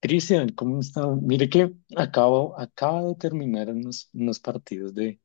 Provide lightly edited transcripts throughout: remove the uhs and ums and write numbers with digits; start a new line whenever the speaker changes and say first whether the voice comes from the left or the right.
left: Cristian, ¿cómo está? Mire que acaba de terminar unos partidos de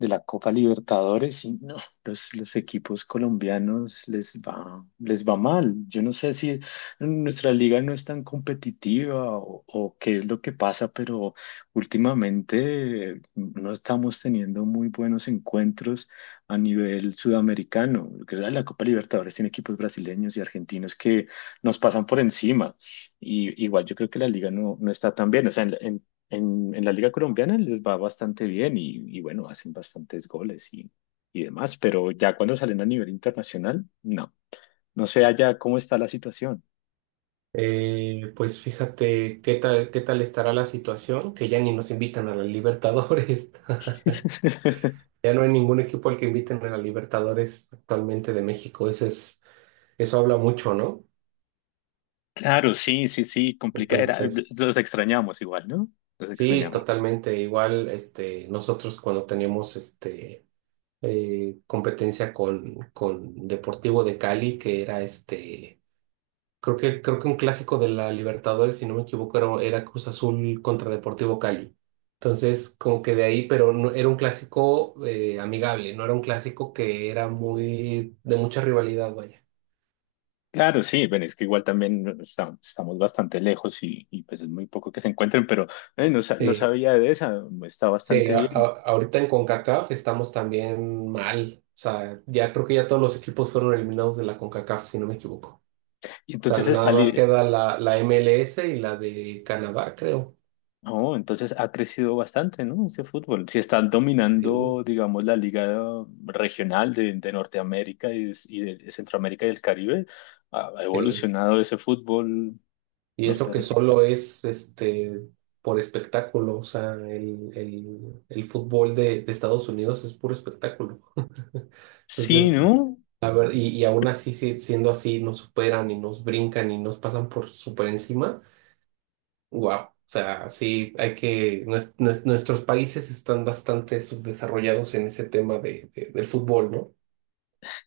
left: la Copa Libertadores y no, los equipos colombianos les va mal. Yo no sé si nuestra liga no es tan competitiva o qué es lo que pasa, pero últimamente no estamos teniendo muy buenos encuentros a nivel sudamericano. Lo que es La Copa Libertadores tiene equipos brasileños y argentinos que nos pasan por encima. Y igual yo creo que la liga no está tan bien. O sea, en la Liga Colombiana les va bastante bien y bueno, hacen bastantes goles y demás, pero ya cuando salen a nivel internacional, no. No sé allá cómo está la situación.
right: Pues fíjate qué tal estará la situación, que ya ni nos invitan a la Libertadores. Ya no hay ningún equipo al que inviten a la Libertadores actualmente de México. Eso habla mucho, ¿no?
left: Claro, sí, sí, sí, complicada era.
right: Entonces,
left: Los extrañamos igual, ¿no? Los
right: sí,
left: extrañamos.
right: totalmente. Igual, este, nosotros cuando teníamos competencia con Deportivo de Cali, que era este. Creo que un clásico de la Libertadores, si no me equivoco, era Cruz Azul contra Deportivo Cali. Entonces, como que de ahí, pero no, era un clásico amigable, no era un clásico que era muy de mucha rivalidad, vaya.
left: Claro, sí, bueno, es que igual también estamos bastante lejos y pues es muy poco que se encuentren, pero no, no
right: Sí,
left: sabía de esa, está
right: sí,
left: bastante bien.
right: ahorita en CONCACAF estamos también mal. O sea, ya creo que ya todos los equipos fueron eliminados de la CONCACAF, si no me equivoco. O
left: Y
right: sea,
left: entonces
right: nada
left: está,
right: más queda la MLS y la de Canadá, creo.
left: oh, entonces ha crecido bastante, ¿no? Ese fútbol. Si están
right: Sí.
left: dominando, digamos, la liga regional de Norteamérica y de Centroamérica y el Caribe, ha
right: Sí.
left: evolucionado ese fútbol
right: Y eso que
left: norteamericano.
right: solo es por espectáculo, o sea, el fútbol de Estados Unidos es puro espectáculo.
left: Sí,
right: Entonces,
left: ¿no?
right: a ver, y aún así, siendo así, nos superan y nos brincan y nos pasan por super encima. Wow. O sea, sí, nuestros países están bastante subdesarrollados en ese tema de, del fútbol, ¿no?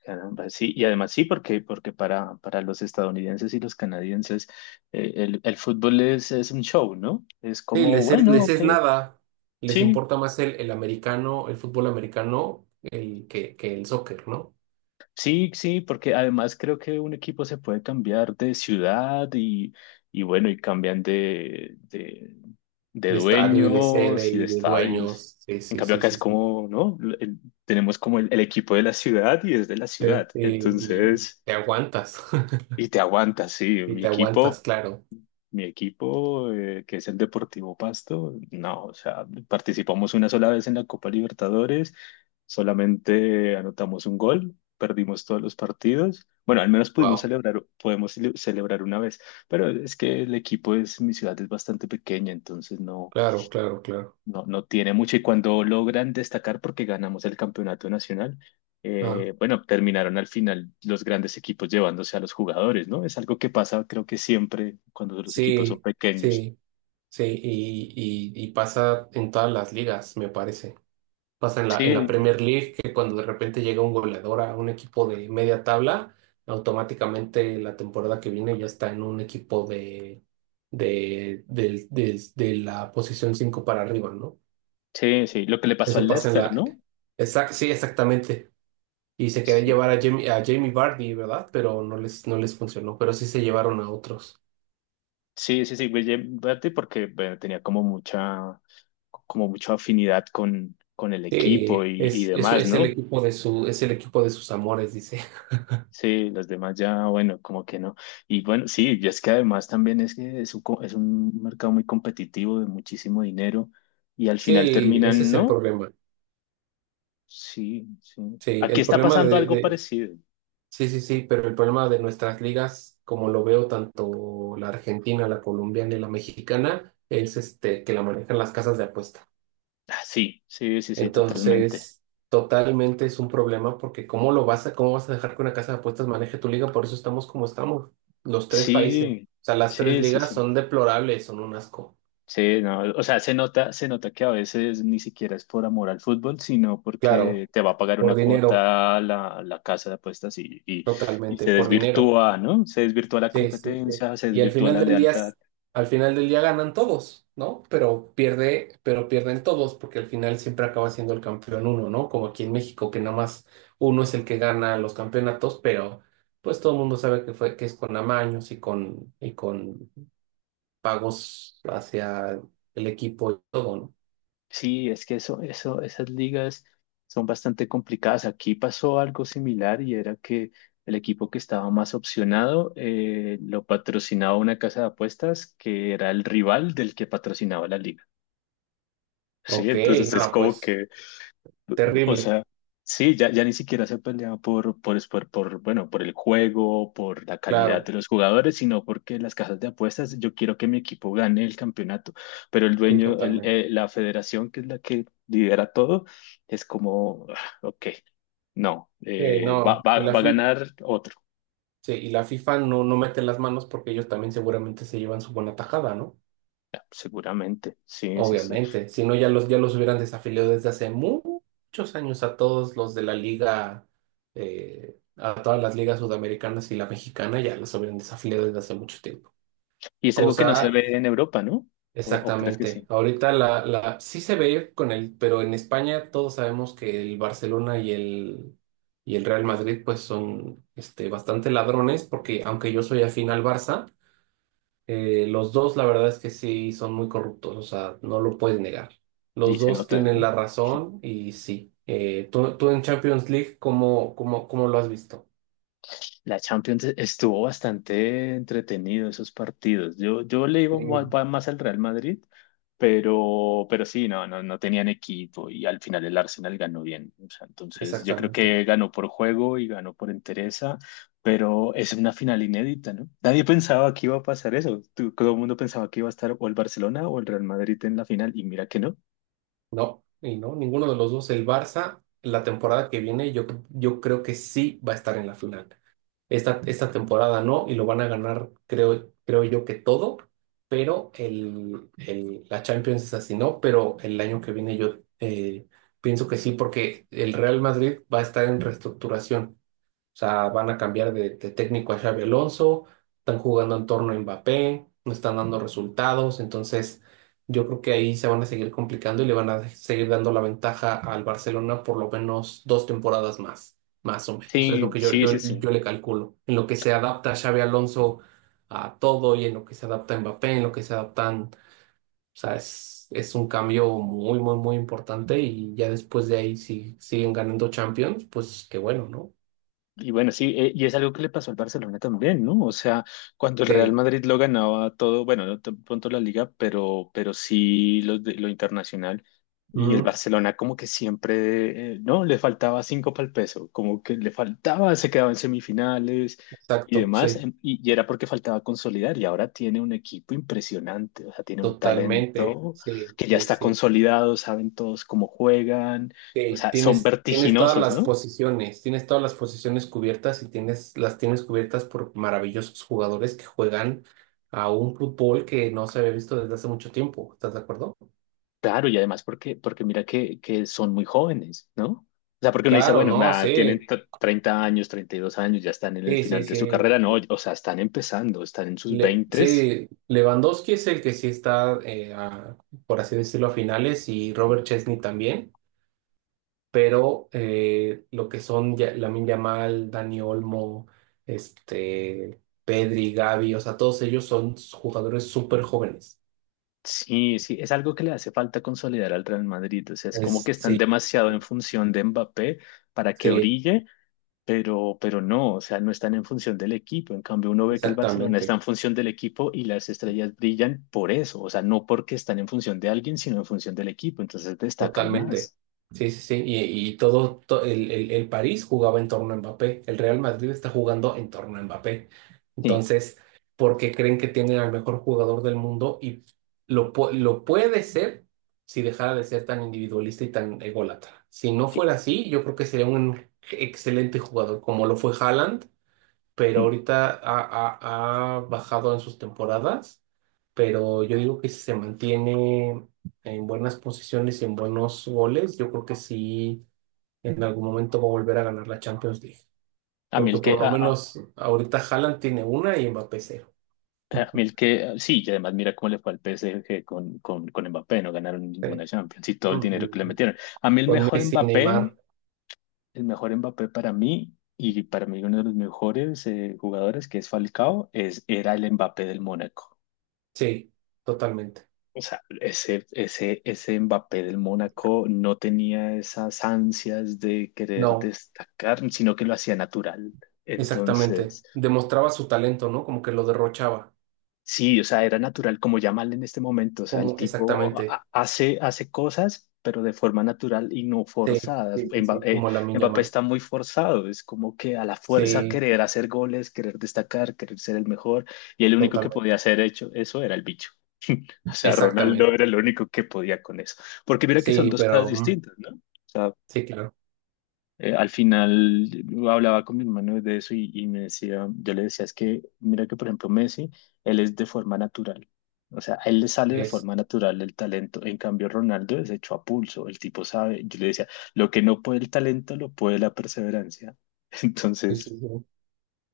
left: Caramba, sí, y además sí, porque para los estadounidenses y los canadienses el fútbol es un show, ¿no? Es
right: Sí,
left: como, bueno,
right: les
left: ok,
right: es nada, les
left: sí,
right: importa más el americano, el fútbol americano, que el soccer, ¿no?
left: sí, sí, porque además creo que un equipo se puede cambiar de ciudad y bueno, y cambian de
right: De estadio y de sede
left: dueños y de
right: y de
left: estadios.
right: dueños. Sí,
left: En
right: sí,
left: cambio
right: sí,
left: acá
right: sí,
left: es
right: sí.
left: como, ¿no? El tenemos como el equipo de la ciudad y es de la
right: Sí,
left: ciudad.
right: sí, y
left: Entonces,
right: te aguantas.
left: y te aguantas, sí.
right: Y
left: Mi
right: te
left: equipo
right: aguantas, claro.
left: mi equipo, que es el Deportivo Pasto, no, o sea, participamos una sola vez en la Copa Libertadores, solamente anotamos un gol, perdimos todos los partidos. Bueno, al menos pudimos
right: Wow.
left: celebrar, podemos celebrar una vez, pero es que el equipo es, mi ciudad es bastante pequeña, entonces no,
right: Claro, claro, claro.
left: no, no tiene mucho y cuando logran destacar porque ganamos el campeonato nacional,
right: Ah,
left: bueno, terminaron al final los grandes equipos llevándose a los jugadores, ¿no? Es algo que pasa creo que siempre cuando los equipos son
right: sí,
left: pequeños.
right: sí, sí. Y pasa en todas las ligas, me parece. Pasa en en la
left: Sí,
right: Premier League, que cuando de repente llega un goleador a un equipo de media tabla, automáticamente la temporada que viene ya está en un equipo de la posición 5 para arriba, ¿no?
left: sí, sí, lo que le pasó
right: Eso
left: al
right: pasa en
left: Leicester,
right: la...
left: ¿no?
right: Sí, exactamente. Y se querían
left: Sí,
right: llevar a Jamie Vardy, ¿verdad? Pero no les funcionó, pero sí se llevaron a otros.
left: sí, sí, sí, William Berti porque bueno, tenía como mucha afinidad con el equipo
right: Sí,
left: y demás,
right: es el
left: ¿no?
right: equipo de es el equipo de sus amores, dice.
left: Sí, los demás ya, bueno, como que no. Y bueno, sí, y es que además también es que es un, es un mercado muy competitivo de muchísimo dinero y al final
right: Sí, ese
left: terminan,
right: es el
left: ¿no?
right: problema.
left: Sí, sí.
right: Sí,
left: Aquí
right: el
left: está
right: problema
left: pasando
right: de,
left: algo
right: de-
left: parecido.
right: sí, sí, sí, pero el problema de nuestras ligas, como lo veo tanto la argentina, la colombiana y la mexicana, es este que la manejan las casas de apuesta.
left: Ah, sí, sí, sí, sí, totalmente.
right: Entonces, totalmente es un problema porque ¿cómo lo cómo vas a dejar que una casa de apuestas maneje tu liga? Por eso estamos como estamos, los tres países. O
left: Sí,
right: sea, las tres
left: sí, sí,
right: ligas
left: sí.
right: son deplorables, son un asco.
left: Sí, no, o sea, se nota que a veces ni siquiera es por amor al fútbol, sino porque
right: Claro,
left: te va a pagar
right: por
left: una
right: dinero,
left: cuota la casa de apuestas y
right: totalmente,
left: se
right: por dinero.
left: desvirtúa, ¿no? Se desvirtúa la
right: Sí, sí, sí.
left: competencia, se
right: Y al
left: desvirtúa
right: final
left: la
right: del día,
left: lealtad.
right: al final del día ganan todos, ¿no? Pero pierden todos, porque al final siempre acaba siendo el campeón uno, ¿no? Como aquí en México, que nada más uno es el que gana los campeonatos, pero pues todo el mundo sabe que que es con amaños y y con pagos hacia el equipo y todo, ¿no?
left: Sí, es que eso, esas ligas son bastante complicadas. Aquí pasó algo similar y era que el equipo que estaba más opcionado lo patrocinaba una casa de apuestas que era el rival del que patrocinaba la liga. Sí,
right: Ok,
left: entonces es
right: no,
left: como
right: pues
left: que, o
right: terrible,
left: sea, sí, ya, ya ni siquiera se peleaba bueno, por el juego, por la calidad
right: claro,
left: de los jugadores, sino porque las casas de apuestas, yo quiero que mi equipo gane el campeonato, pero el
right: sí,
left: dueño, el,
right: totalmente.
left: la federación, que es la que lidera todo, es como, "Ah, ok, no,
right: Sí, no, y la,
left: va a
right: fi-
left: ganar otro".
right: Sí, y la FIFA no mete las manos porque ellos también seguramente se llevan su buena tajada, ¿no?
left: Ah, seguramente, sí, sí, sí.
right: Obviamente. Si no, ya los hubieran desafiliado desde hace muchos años a todos los de la liga, a todas las ligas sudamericanas y la mexicana, ya los hubieran desafiliado desde hace mucho tiempo.
left: Y es algo que no se
right: Cosa,
left: ve en Europa, ¿no? O crees que
right: exactamente.
left: sí?
right: Ahorita sí se ve con el, pero en España todos sabemos que el Barcelona y el Real Madrid pues son este, bastante ladrones porque aunque yo soy afín al Barça. Los dos, la verdad es que sí, son muy corruptos, o sea, no lo puedes negar. Los
left: Y se
right: dos
left: nota,
right: tienen
left: ¿no?
right: la razón y sí. Tú en Champions League, cómo lo has visto?
left: La Champions estuvo bastante entretenido esos partidos. Yo le iba
right: Sí.
left: más al Real Madrid, pero sí, no, no, no tenían equipo y al final el Arsenal ganó bien. O sea, entonces yo creo
right: Exactamente.
left: que ganó por juego y ganó por entereza, pero es una final inédita, ¿no? Nadie pensaba que iba a pasar eso. Todo el mundo pensaba que iba a estar o el Barcelona o el Real Madrid en la final y mira que no.
right: No, y no, ninguno de los dos. El Barça, la temporada que viene, yo creo que sí va a estar en la final. Esta temporada no, y lo van a ganar, creo yo que todo, pero la Champions es así, ¿no? Pero el año que viene yo pienso que sí, porque el Real Madrid va a estar en reestructuración. O sea, van a cambiar de técnico a Xabi Alonso, están jugando en torno a Mbappé, no están dando resultados, entonces yo creo que ahí se van a seguir complicando y le van a seguir dando la ventaja al Barcelona por lo menos dos temporadas más, más o menos, es lo
left: Sí,
right: que
left: sí, sí, sí.
right: yo le calculo. En lo que se adapta Xabi Alonso a todo y en lo que se adapta Mbappé, en lo que se adaptan, o sea, es un cambio muy, muy, muy importante y ya después de ahí si siguen ganando Champions, pues qué bueno, ¿no?
left: Y bueno, sí, y es algo que le pasó al Barcelona también, ¿no? O sea, cuando el Real Madrid lo ganaba todo, bueno, no tan pronto la liga, pero sí lo, lo internacional. Y el
right: Sí.
left: Barcelona como que siempre, ¿no? Le faltaba cinco para el peso, como que le faltaba, se quedaba en semifinales y
right: Exacto,
left: demás,
right: sí,
left: y era porque faltaba consolidar. Y ahora tiene un equipo impresionante, o sea, tiene un
right: totalmente,
left: talento
right: sí,
left: que ya
right: sí,
left: está
right: sí.
left: consolidado, saben todos cómo juegan, o
right: Sí,
left: sea, son
right: tienes todas
left: vertiginosos,
right: las
left: ¿no?
right: posiciones, tienes todas las posiciones cubiertas y tienes, las tienes cubiertas por maravillosos jugadores que juegan a un fútbol que no se había visto desde hace mucho tiempo, ¿estás de acuerdo?
left: Claro, y además porque mira que son muy jóvenes, ¿no? O sea, porque uno dice,
right: Claro,
left: bueno,
right: no,
left: ah,
right: sí,
left: tienen 30 años, 32 años, ya están en el
right: sí, sí,
left: final de su
right: sí.
left: carrera, no, o sea, están empezando, están en sus veintes.
right: Sí, Lewandowski es el que sí está, por así decirlo, a finales y Robert Chesney también. Pero lo que son Lamine Yamal, Dani Olmo, este, Pedri, Gavi, o sea, todos ellos son jugadores súper jóvenes.
left: Sí, sí, es algo que le hace falta consolidar al Real Madrid, o sea, es como que están
right: Sí,
left: demasiado en función de Mbappé para que
right: sí,
left: brille, pero no, o sea, no están en función del equipo, en cambio uno ve que el Barcelona está
right: exactamente.
left: en función del equipo y las estrellas brillan por eso, o sea, no porque están en función de alguien, sino en función del equipo, entonces destacan
right: Totalmente.
left: más.
right: Sí, sí, sí. Y todo, to- el París jugaba en torno a Mbappé. El Real Madrid está jugando en torno a Mbappé.
left: Sí,
right: Entonces, porque creen que tienen al mejor jugador del mundo y lo puede ser si dejara de ser tan individualista y tan ególatra. Si no
left: sí.
right: fuera así, yo creo que sería un excelente jugador, como lo fue Haaland, pero
left: Mm.
right: ahorita ha bajado en sus temporadas, pero yo digo que si se mantiene en buenas posiciones y en buenos goles, yo creo que sí en algún momento va a volver a ganar la Champions League,
left: A mí
right: porque
left: el que,
right: por lo
left: a, a,
right: menos ahorita Haaland tiene una y Mbappé cero.
left: a mí el que, sí, y además mira cómo le fue al PSG con Mbappé, no ganaron
right: Sí.
left: ninguna Champions y todo el dinero que le
right: Mm,
left: metieron. A mí
right: con Messi, Neymar,
left: El mejor Mbappé para mí, y para mí uno de los mejores jugadores que es Falcao, es, era el Mbappé del Mónaco.
right: sí, totalmente.
left: O sea, ese Mbappé del Mónaco no tenía esas ansias de querer
right: No,
left: destacar, sino que lo hacía natural.
right: exactamente.
left: Entonces,
right: Demostraba su talento, ¿no? Como que lo derrochaba.
left: sí, o sea, era natural, como ya mal en este momento, o sea, el
right: Como
left: tipo
right: exactamente.
left: hace, hace cosas, pero de forma natural y no
right: Sí,
left: forzadas.
right: sí, sí, sí. Como Lamine
left: Mbappé está
right: Yamal.
left: muy forzado, es como que a la fuerza
right: Sí.
left: querer hacer goles, querer destacar, querer ser el mejor, y el único que podía
right: Totalmente.
left: hacer hecho, eso era el bicho. O sea, Ronaldo era
right: Exactamente.
left: el único que podía con eso. Porque mira que son
right: Sí,
left: dos cosas
right: pero mm,
left: distintas, ¿no? O sea,
right: sí, claro.
left: al final yo hablaba con mi hermano de eso y me decía, yo le decía, es que mira que por ejemplo Messi, él es de forma natural, o sea, a él le sale de
right: Es,
left: forma natural el talento, en cambio Ronaldo es hecho a pulso, el tipo sabe, yo le decía, lo que no puede el talento lo puede la perseverancia,
right: sí,
left: entonces
right: sí, sí.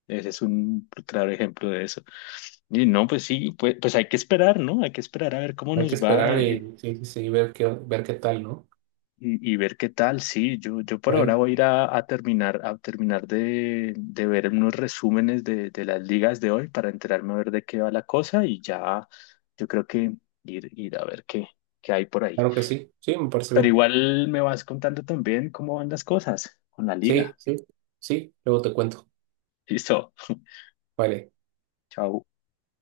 left: ese es un claro ejemplo de eso. Y no, pues sí, pues, pues hay que esperar, ¿no? Hay que esperar a ver cómo
right: Hay que
left: nos va.
right: esperar y sí, sí, sí, ver ver qué tal, ¿no?
left: Y ver qué tal, sí, yo por ahora
right: Bueno,
left: voy a ir a terminar de ver unos resúmenes de las ligas de hoy para enterarme a ver de qué va la cosa y ya yo creo que ir a ver qué, qué hay por ahí.
right: claro que sí. Sí, me parece
left: Pero
right: bien.
left: igual me vas contando también cómo van las cosas con la
right: Sí,
left: liga.
right: sí, sí. Luego te cuento.
left: Listo,
right: Vale.
left: chao.